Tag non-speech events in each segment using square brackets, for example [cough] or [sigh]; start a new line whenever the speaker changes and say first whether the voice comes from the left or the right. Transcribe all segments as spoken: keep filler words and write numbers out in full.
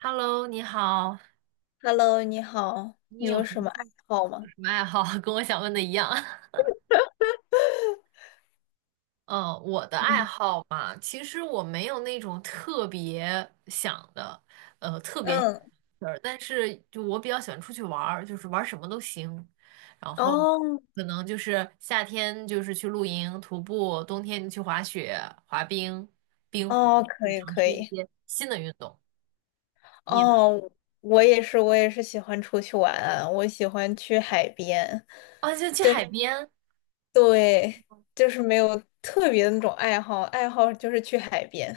right: Hello，你好，
left: Hello，你好，
right: 你
left: 你
right: 有
left: 有
right: 什么
left: 什么
right: 兴
left: 爱
right: 趣
left: 好
right: 有
left: 吗？
right: 什么爱好？[laughs] 跟我想问的一样。[laughs] 嗯，我的爱
left: 嗯
right: 好嘛，其实我没有那种特别想的
left: 嗯
right: 事儿，但是就我比较喜欢出去玩儿，就是玩儿什么都行。然后
left: 哦
right: 可能就是夏天就是去露营、徒步，冬天就去滑雪、滑冰、冰壶，
left: 哦，
right: 就
left: 可
right: 是
left: 以
right: 尝
left: 可
right: 试一
left: 以，
right: 些新的运动。你呢？
left: 哦，我也是，我也是喜欢出去玩啊我喜欢去海边，
right: 啊，就去海边。
left: 对，就是没有特别的那种爱好，爱好就是去海边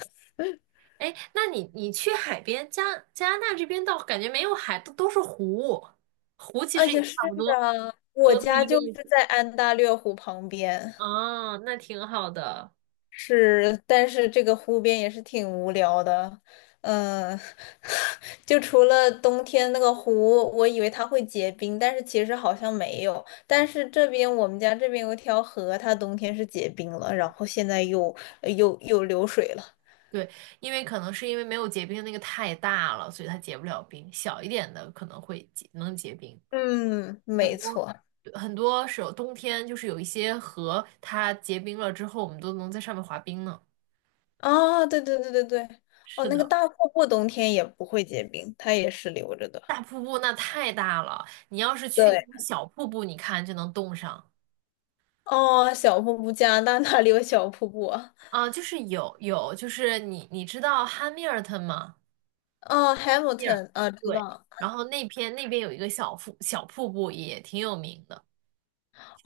right: 哎，那你你去海边，加加拿大这边倒感觉没有海，都都是湖，湖其
left: 啊，
right: 实也
left: 也是
right: 差不多，
left: 啊，我
right: 都都
left: 家
right: 一个
left: 就是
right: 意思。
left: 在安大略湖旁边，
right: 啊，那挺好的。
left: 是，但是这个湖边也是挺无聊的，嗯，[laughs] 就除了冬天那个湖，我以为它会结冰，但是其实好像没有。但是这边我们家这边有一条河，它冬天是结冰了，然后现在又呃又又流水了。
right: 对，因为可能是因为没有结冰的那个太大了，所以它结不了冰。小一点的可能会结，能结冰。
left: 嗯，
right: 很
left: 没
right: 多
left: 错。
right: 很多时候冬天就是有一些河，它结冰了之后，我们都能在上面滑冰呢。
left: 啊，对对对对对，哦，
right: 是
left: 那个
right: 的，
left: 大瀑布冬天也不会结冰，它也是流着的。
right: 大瀑布那太大了，你要是去那
left: 对，
right: 种小瀑布，你看就能冻上。
left: 哦，小瀑布，加拿大哪里有小瀑布啊？
right: 啊，就是有有，就是你你知道汉密尔顿吗？
left: 哦
right: 密尔，
left: ，Hamilton 啊，知
right: 对，
left: 道。
right: 然后那边那边有一个小瀑小瀑布也挺有名的，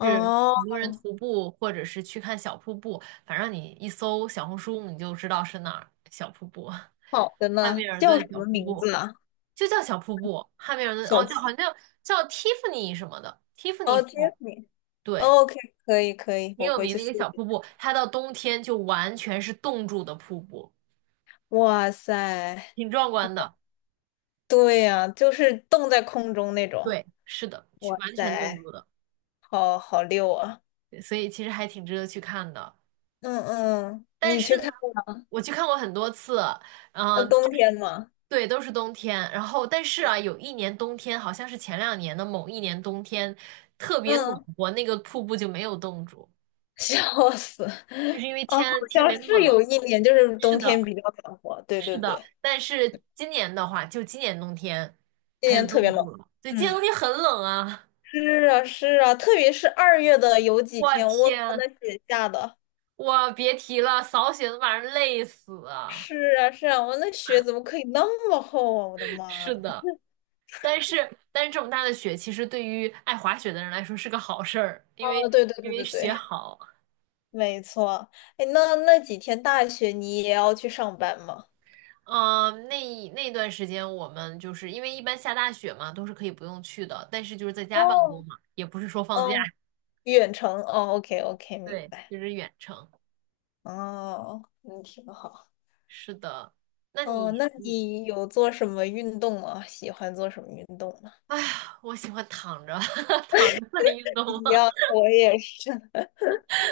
right: 是很多人徒步或者是去看小瀑布，反正你一搜小红书你就知道是哪儿小瀑布，
left: 好的
right: [laughs] 汉
left: 呢，
right: 密尔
left: 叫
right: 顿
left: 什
right: 小
left: 么
right: 瀑
left: 名
right: 布
left: 字啊？
right: 就叫小瀑布，汉密尔顿
left: 小
right: 哦，叫好
left: 七。
right: 像叫叫蒂芙尼什么的，蒂芙尼
left: 哦杰 e f
right: 瀑，
left: f r
right: 对，
left: o k 可以可以，
right: 挺
left: 我
right: 有
left: 回
right: 名
left: 去
right: 的一个
left: 搜一
right: 小瀑
left: 下。
right: 布，它到冬天就完全是冻住的瀑布，
left: 哇塞，
right: 挺壮观的。
left: 对呀、就是冻在空中那种。
right: 对，是的，去
left: 哇
right: 完全冻
left: 塞，
right: 住的，
left: 好好溜啊！
right: 对所以其实还挺值得去看的。
left: 嗯嗯，
right: 但
left: 你
right: 是
left: 去
right: 呢，
left: 看过吗？
right: 我去看过很多次，
left: 那
right: 嗯、就
left: 冬
right: 是
left: 天吗？
right: 对，都是冬天。然后，但是啊，有一年冬天，好像是前两年的某一年冬天，特别暖
left: 嗯，
right: 和，那个瀑布就没有冻住，
left: 笑死。
right: 就是因为
left: 啊，好
right: 天天
left: 像
right: 没那么
left: 是有
right: 冷。
left: 一年，就是
right: 是
left: 冬
right: 的，
left: 天比较暖和。对
right: 是
left: 对
right: 的。
left: 对，
right: 但是今年的话，就今年冬天，
left: 今
right: 它
left: 年
right: 就
left: 特别
right: 冻
left: 冷。
right: 住了。对，今年
left: 嗯，
right: 冬天很冷啊，
left: 是啊是啊，特别是二月的有
right: [laughs]
left: 几
right: 我
left: 天，我靠，
right: 天，
left: 那雪下的。
right: 我别提了，扫雪都把人累死啊。
left: 是啊，是啊，我那雪怎么可以那么厚啊！我的妈
right: 是
left: 啊！
right: 的，但是但是这么大的雪，其实对于爱滑雪的人来说是个好事儿，因为
left: 哦，对对
right: 因
left: 对
right: 为
left: 对
right: 雪
left: 对，
right: 好。
left: 没错。哎，那那几天大雪你也要去上班吗？
right: 嗯、那一那段时间我们就是因为一般下大雪嘛，都是可以不用去的，但是就是在家办公
left: 哦，
right: 嘛，也不是说放假，
left: 哦，远程哦，OK OK，明
right: 对，
left: 白。
right: 就是远程。
left: 哦，那挺好。
right: 是的，那
left: 哦，
right: 你
left: 那
right: 你，
left: 你有做什么运动吗？喜欢做什么运动吗？
right: 哎呀，我喜欢躺着 [laughs] 躺着算运动
left: 一
right: 吗？
left: 样，我也是。[laughs]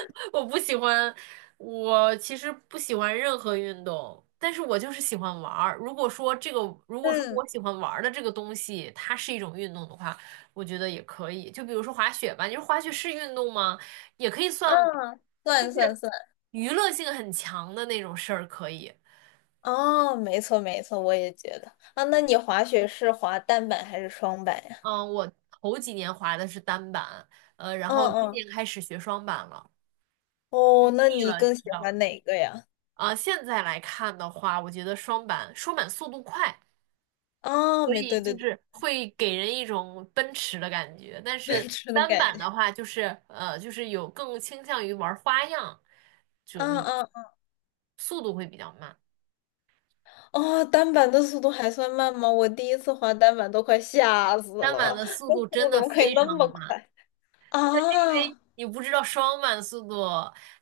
right: [laughs] 我不喜欢，我其实不喜欢任何运动，但是我就是喜欢玩儿。如果说这个，如果说
left: 嗯
right: 我喜欢玩儿的这个东西，它是一种运动的话，我觉得也可以。就比如说滑雪吧，你说滑雪是运动吗？也可以算
left: 嗯，算算算。
right: 娱乐性很强的那种事儿，可以。
left: 哦，没错没错，我也觉得。啊，那你滑雪是滑单板还是双板呀？
right: 嗯，我头几年滑的是单板，呃，然
left: 嗯
right: 后今
left: 嗯。
right: 年开始学双板了，
left: 哦，那
right: 腻
left: 你
right: 了，你
left: 更喜
right: 知道吧？
left: 欢哪个呀？
right: 啊，现在来看的话，我觉得双板双板速度快。
left: 啊，
right: 所
left: 没，
right: 以
left: 对对
right: 就
left: 对，
right: 是会给人一种奔驰的感觉。但
left: 奔
right: 是
left: 驰的
right: 单
left: 感
right: 板
left: 觉。
right: 的话，就是呃，就是有更倾向于玩花样，就那
left: 嗯
right: 个
left: 嗯，
right: 速度会比较慢。
left: 哦，单板的速度还算慢吗？我第一次滑单板都快吓死
right: 单板
left: 了，
right: 的速
left: 那
right: 度
left: 速
right: 真
left: 度怎
right: 的
left: 么可以
right: 非
left: 那
right: 常的
left: 么
right: 慢，
left: 快
right: 因为
left: 啊？[laughs]
right: 你不知道双板速度，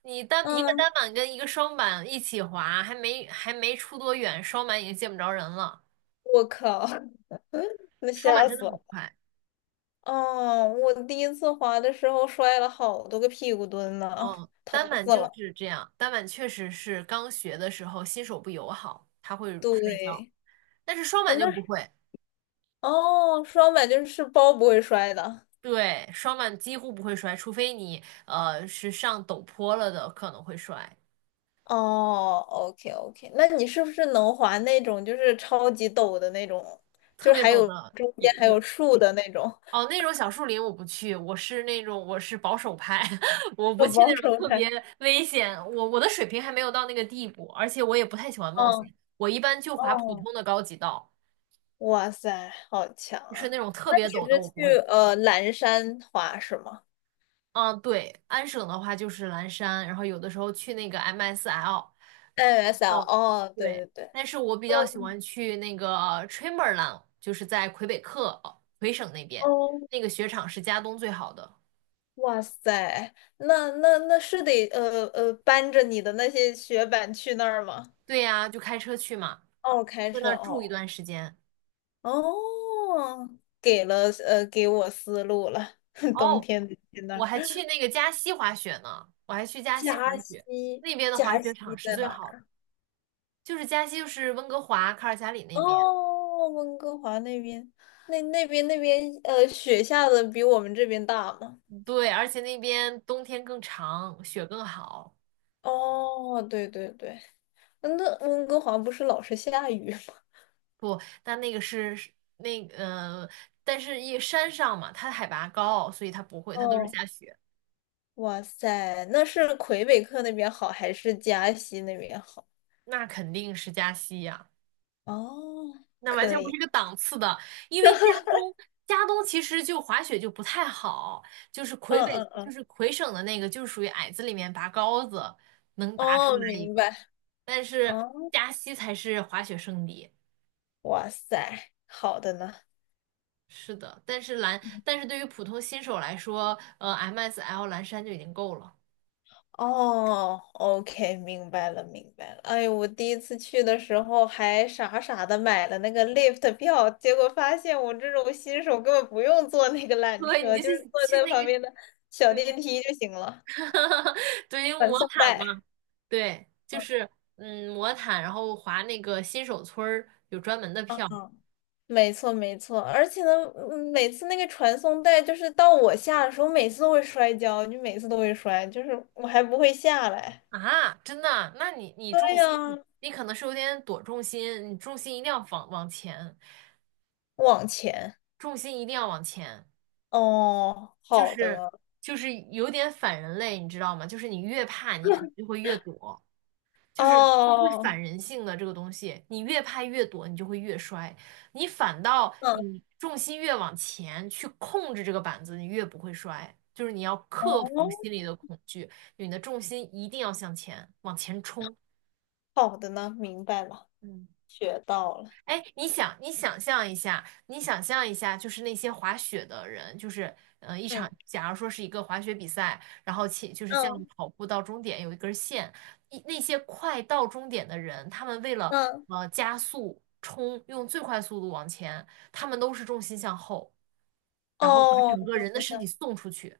right: 你单一个
left: 嗯，
right: 单板跟一个双板一起滑，还没还没出多远，双板已经见不着人了。
left: 我靠，那
right: 双板
left: 吓
right: 真的
left: 死
right: 很
left: 了。
right: 快，
left: 哦，我第一次滑的时候摔了好多个屁股墩呢，
right: 嗯，
left: 疼
right: 单板
left: 死
right: 就
left: 了。
right: 是这样，单板确实是刚学的时候新手不友好，他会摔跤。
left: 对，
right: 但是双
left: 啊，
right: 板就
left: 那
right: 不
left: 是
right: 会，
left: 哦，双板就是包不会摔的。
right: 对，双板几乎不会摔，除非你呃是上陡坡了的，可能会摔。
left: 哦，OK OK，那你是不是能滑那种就是超级陡的那种，
right: 特
left: 就是
right: 别
left: 还
right: 陡
left: 有
right: 的
left: 中间
right: 也
left: 还
right: 也
left: 有树的那种？
right: 哦，
left: [laughs]
right: 那种小树林我不去，我是那种我是保守派，[laughs] 我不
left: 要
right: 去那
left: 保
right: 种
left: 守
right: 特别
left: 派。
right: 危险。我我的水平还没有到那个地步，而且我也不太喜欢冒
left: 嗯，
right: 险。我一般就滑普
left: 哦，
right: 通的高级道，
left: 哇塞，好强
right: 就是
left: 啊！
right: 那种特
left: 那
right: 别
left: 你
right: 陡的我
left: 是
right: 不
left: 去
right: 会去。
left: 呃蓝山滑是吗
right: 嗯，对，安省的话就是蓝山，然后有的时候去那个 M S L。
left: ？N S L，
right: 哦，
left: 哦，对
right: 对，
left: 对对，
right: 但是我比较
left: 哦
right: 喜欢去那个 t r a m b e r l a i n 就是在魁北克哦魁省那边，
left: 哦，
right: 那个雪场是加东最好的。
left: 哇塞，那那那是得呃呃搬着你的那些雪板去那儿吗？
right: 对呀，就开车去嘛，
left: 哦，开
right: 在那
left: 车，
right: 儿住一
left: 哦
right: 段时间。
left: 哦，给了呃，给我思路了。[laughs] 冬
right: 哦，
left: 天得去那
right: 我
left: 儿，
right: 还去那个加西滑雪呢，我还去加西滑
left: 加
right: 雪，
left: 西，
right: 那边的滑
left: 加
right: 雪
left: 西
right: 场是
left: 在
right: 最
left: 哪
right: 好的，
left: 儿？
right: 就是加西就是温哥华、卡尔加里那边，
left: 哦，温哥华那边，那那边那边呃，雪下的比我们这边大吗？
right: 对，而且那边冬天更长，雪更好。
left: 哦，对对对，那温哥华不是老是下雨吗？
right: 不，但那个是是那呃，但是一山上嘛，它海拔高，所以它不会，它都是
left: 哦，
right: 下雪。
left: 哇塞，那是魁北克那边好还是加西那边好？
right: 那肯定是加西呀、
left: 哦，
right: 那完全
left: 可
right: 不是
left: 以，
right: 一个档次的。因为加东，加东其实就滑雪就不太好，就是魁
left: 嗯
right: 北，
left: 嗯
right: 就
left: 嗯，
right: 是魁省的那个，就是属于矮子里面拔高子，能拔出
left: 哦，
right: 来一
left: 明
right: 个。
left: 白。
right: 但是
left: 哦，
right: 加西才是滑雪圣地。
left: 哇塞，好的呢。
right: 是的，但是蓝，但是对于普通新手来说，呃，M S L 蓝山就已经够了。
left: 哦，OK，明白了，明白了。哎，我第一次去的时候还傻傻的买了那个 lift 票，结果发现我这种新手根本不用坐那个
right: [laughs]
left: 缆
right: 对，你
left: 车，
right: 就
left: 就是
right: 去
left: 坐
right: 去
left: 在
right: 那
left: 旁
right: 个
left: 边的小
right: 对，
left: 电梯就行了，
right: [laughs] 对，因为
left: 传
right: 魔
left: 送
right: 毯
left: 带。
right: 嘛，对，就
left: 嗯
right: 是嗯，魔毯，然后划那个新手村儿有专门的
left: 嗯，
right: 票
left: 嗯，没错没错，而且呢，嗯每次那个传送带就是到我下的时候，每次都会摔跤，就每次都会摔，就是我还不会下来。
right: 啊，真的啊？那你你重
left: 对
right: 心，
left: 呀，
right: 你可能是有点躲重心，你重心一定要往往前，
left: 往前。
right: 重心一定要往前，
left: 哦，
right: 就
left: 好的
right: 是
left: 呢。
right: 就是有点反人类，你知道吗？就是你越怕，你可能就会越躲。就是会
left: 哦，
right: 反人性的这个东西，你越拍越躲，你就会越摔。你反倒
left: 嗯，
right: 你重心越往前去控制这个板子，你越不会摔。就是你要克服
left: 哦，
right: 心里的恐惧，你的重心一定要向前，往前冲。
left: 好的呢，明白了，
right: 嗯
left: 学到了。
right: 哎，你想，你想象一下，你想象一下，就是那些滑雪的人，就是，呃，一场，
left: 嗯
right: 假如说是一个滑雪比赛，然后且就是像
left: 嗯
right: 跑步到终点有一根线，一那些快到终点的人，他们为了
left: 嗯，
right: 呃加速冲，用最快速度往前，他们都是重心向后，然后把
left: 哦，
right: 整个
left: 重
right: 人的
left: 心
right: 身
left: 向
right: 体送出去。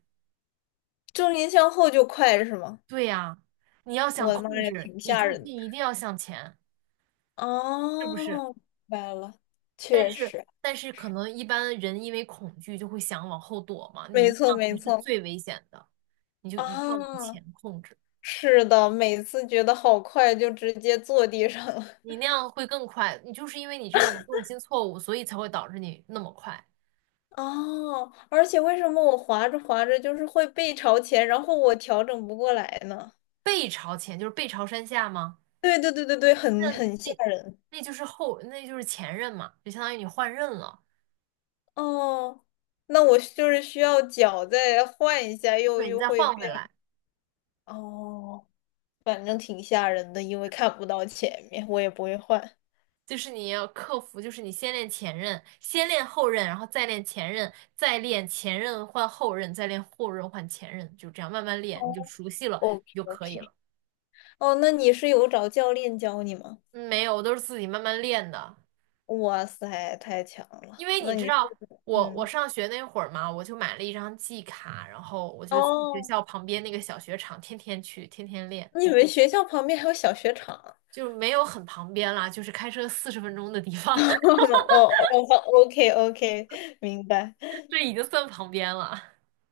left: 重心向后就快是吗？
right: 对呀，你要想
left: 我的妈
right: 控
left: 呀，
right: 制，
left: 挺
right: 你
left: 吓
right: 重
left: 人的。
right: 心一定要向前，是不是？
left: 哦，明白了，
right: 但
left: 确
right: 是
left: 实，
right: 但是可能一般人因为恐惧就会想往后躲嘛，你
left: 没
right: 那
left: 错
right: 样才
left: 没
right: 是
left: 错。
right: 最危险的，你就
left: 啊，
right: 一定要往前控制，
left: 是的，每次觉得好快，就直接坐地上了。
right: 你那样会更快。你就是因为你这种重心错误，所以才会导致你那么快。
left: 哦，而且为什么我滑着滑着就是会背朝前，然后我调整不过来呢？
right: 背朝前就是背朝山下吗？
left: 对对对对对，很
right: 那
left: 很吓
right: 那
left: 人
right: 那就是后，那就是前任嘛，就相当于你换刃了，
left: 哦。那我就是需要脚再换一下，又
right: 对，你
left: 又
right: 再
left: 会
right: 换回
left: 变
right: 来。
left: 哦，反正挺吓人的，因为看不到前面，我也不会换。
right: 就是你要克服，就是你先练前任，先练后任，然后再练前任，再练前任换后任，再练后任换前任，就这样慢慢练，你就
left: 哦
right: 熟悉了
left: ，OK
right: 你就可以
left: OK，
right: 了。
left: 哦，那你是有找教练教你吗？
right: 嗯没有，我都是自己慢慢练的，
left: 哇塞，太强
right: 因
left: 了！
right: 为你
left: 那
right: 知
left: 你是
right: 道我我
left: 嗯，
right: 上学那会儿嘛，我就买了一张季卡，然后我就去学
left: 哦，
right: 校旁边那个小学场，天天去，天天练，
left: 你们学校旁边还有小雪场啊
right: 就是没有很旁边啦，就是开车四十分钟的地
left: [laughs]
right: 方，
left: 哦哦哦，OK OK，明白。
right: [laughs] 这已经算旁边了，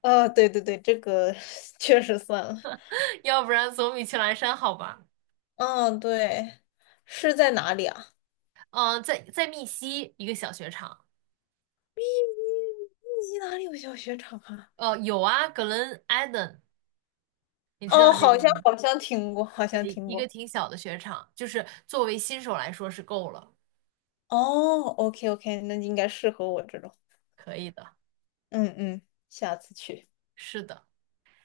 left: 啊，对对对，这个 [laughs] 确实算了。
right: [laughs] 要不然总比去蓝山好吧。
left: 嗯，对，是在哪里啊？
right: 嗯，呃在在密西一个小雪场，
left: 密密集哪里有小雪场啊？
right: 呃，有啊，Glen Eden，你知道
left: 哦，
right: 这
left: 好
right: 个
left: 像
right: 吗？
left: 好像听过，好像
right: 对，
left: 听
right: 一个
left: 过。
right: 挺小的雪场，就是作为新手来说是够了，
left: 哦，OK OK，那应该适合我这种。
right: 可以的，
left: 嗯嗯，下次去。
right: 是的。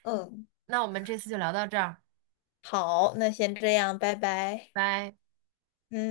left: 嗯，
right: 那我们这次就聊到这儿，
left: 好，那先这样，拜拜。
right: 拜。
left: 嗯。